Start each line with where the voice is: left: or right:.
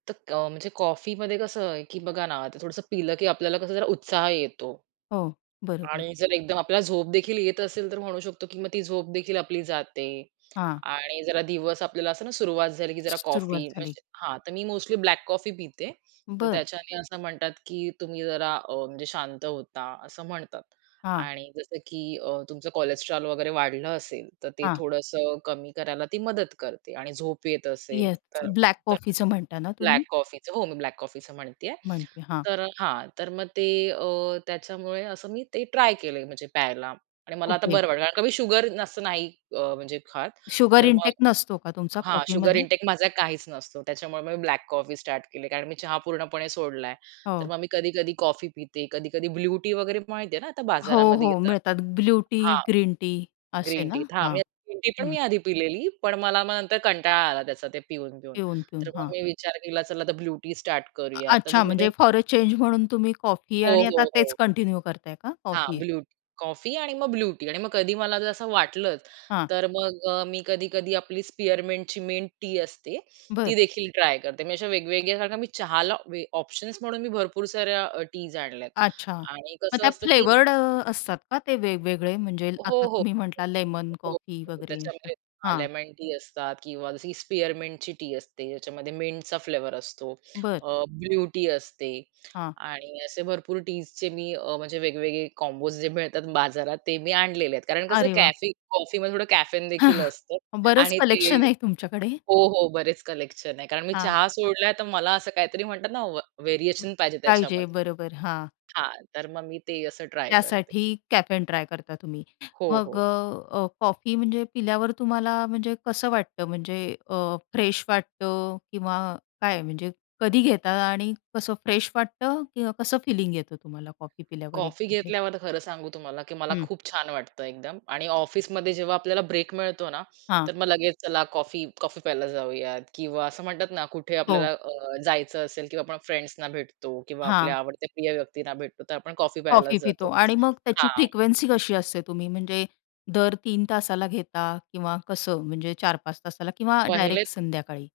right: त क म्हणजे कॉफीमध्ये कसं आहे, की बघा ना आता थोडंसं पिलं की आपल्याला कसं जरा उत्साह येतो.
left: हो, बरोबर.
right: आणि जर एकदम आपल्याला झोप देखील येत असेल, तर म्हणू शकतो की मग ती झोप देखील आपली जाते.
left: हां.
right: आणि जरा दिवस आपल्याला असं ना सुरुवात झाली की जरा कॉफी
left: सुरुवात झाली.
right: म्हणजे हां, तर मी मोस्टली ब्लॅक कॉफी पिते. तर
left: बरं.
right: त्याच्याने असं म्हणतात, की तुम्ही जरा अ, म्हणजे शांत होता असं म्हणतात.
left: हां.
right: आणि जसं की अ, तुमचं कोलेस्ट्रॉल वगैरे वाढलं असेल तर ते
left: हां.
right: थोडंसं कमी करायला ती मदत करते. आणि झोप येत असेल,
left: येस,
right: तर
left: ब्लॅक
right: तर
left: कॉफीचं म्हणता ना
right: ब्लॅक
left: तुम्ही?
right: कॉफीच हो, मी ब्लॅक कॉफीच म्हणतीये.
left: म्हणते, हां.
right: तर हां, तर मग ते अ, त्याच्यामुळे असं मी ते ट्राय केलंय म्हणजे प्यायला. आणि मला आता
left: ओके.
right: बरं वाटलं. कारण कमी शुगर असं नाही म्हणजे खात,
left: शुगर
right: तर मग
left: इंटेक नसतो का तुमचा
right: हां शुगर
left: कॉफीमध्ये?
right: इंटेक माझा काहीच नसतो, त्याच्यामुळे मी ब्लॅक कॉफी स्टार्ट केली. कारण मी चहा पूर्णपणे सोडलाय. तर
left: हो.
right: मग मी कधी-कधी कॉफी पिते. कधी-कधी ब्लू टी वगैरे माहिती आहे ना आता
left: हो,
right: बाजारामध्ये
left: हो.
right: येतात.
left: मिळतात ब्लू टी
right: हां
left: ग्रीन टी असे
right: ग्रीन
left: ना,
right: टीत, हा
left: हां.
right: ग्रीन टी पण
left: हं.
right: मी आधी पिलेली. पण मला मग नंतर कंटाळा आला त्याचा ते पिऊन पिऊन,
left: पिऊन, पिऊन
right: तर मग
left: हां.
right: मी विचार केला, चला आता ब्लू टी स्टार्ट करूया तर मी
left: अच्छा
right: मध्ये
left: म्हणजे फॉर अ चेन्ज म्हणून तुम्ही कॉफी
right: हो,
left: आणि आता
right: हो,
left: तेच
right: हो.
left: कंटिन्यू करताय का
right: हां,
left: कॉफी?
right: ब्लू टी, कॉफी आणि मग ब्लू टी आणि मग कधी मला जर असं वाटलंच,
left: हां.
right: तर मग अ, मी कधी-कधी आपली स्पिअरमिंटची मिंट टी असते, ती
left: बरं.
right: देखील ट्राय करते मी अशा वेगवेगळ्या सारख्या मी चहाला ऑप्शन्स म्हणून मी भरपूर साऱ्या टीज आणल्यात.
left: अच्छा
right: आणि
left: मग
right: कसं
left: त्यात अ,
right: असतं की
left: फ्लेवर्ड अ, असतात का. ते वेगवेगळे म्हणजे आता
right: हो, हो.
left: तुम्ही म्हटला
right: [unintelligible]
left: लेमन,
right: हो
left: कॉफी वगैरे असं?
right: त्याच्यामध्ये
left: हां.
right: लेमन टी असतात किंवा जशी स्पेअरमिंटची टी असते, त्याच्यामध्ये मिंटचा फ्लेवर असतो.
left: बरं.
right: अ, ब्लू टी असते
left: हां.
right: आणि असे भरपूर टीज चे मी अ, म्हणजे वेगवेगळे कॉम्बोज जे मिळतात बाजारात, ते मी आणलेले आहेत कारण कसं
left: अरे वाह!
right: कॅफे कॉफीमध्ये थोडं कॅफेन देखील असतं.
left: बरंच
right: आणि ते
left: कलेक्शन आहे तुमच्याकडे.
right: हो, हो. बरेच कलेक्शन आहे कारण मी
left: हां.
right: चहा सोडला तर मला असं काहीतरी म्हणतात ना, व
left: अ
right: व्हेरिएशन पाहिजे
left: पाहिजे
right: त्याच्यामध्ये.
left: बरोबर, हां.
right: हां, तर मग मी ते असं ट्राय करते.
left: त्यासाठी कॅफेन ट्राय करता तुम्ही.
right: हो,
left: मग अ,
right: हो.
left: अ, कॉफी म्हणजे पिल्यावर तुम्हाला म्हणजे कसं वाटतं, म्हणजे अ, फ्रेश वाटतं किंवा काय म्हणजे कधी घेता आणि कसं फ्रेश वाटतं किंवा कसं फिलिंग येतं तुम्हाला कॉफी पिल्यावर एक.
right: कॉफी
left: [unintelligible]
right: घेतल्यावर खरं सांगू तुम्हाला, की मला
left: हं.
right: खूप छान वाटतं एकदम. आणि ऑफिसमध्ये जेव्हा आपल्याला ब्रेक मिळतो ना,
left: हां.
right: तर मग लगेच चला कॉफी कॉफी प्यायला जाऊयात. किंवा असं म्हणतात ना कुठे आपल्याला
left: हो.
right: अ, जायचं असेल किंवा आपण फ्रेंड्सना भेटतो. किंवा
left: हां.
right: आपल्या आवडत्या प्रिय व्यक्तींना भेटतो तर आपण कॉफी
left: कॉफी
right: प्यायलाच जातो.
left: पितो आणि मग त्याची
right: हां.
left: फ्रिक्वेन्सी कशी असते. तुम्ही म्हणजे दर 3 तासाला घेता किंवा कसं म्हणजे 4-5 तासाला किंवा
right: पाहिलेत.
left: डायरेक्ट संध्याकाळी?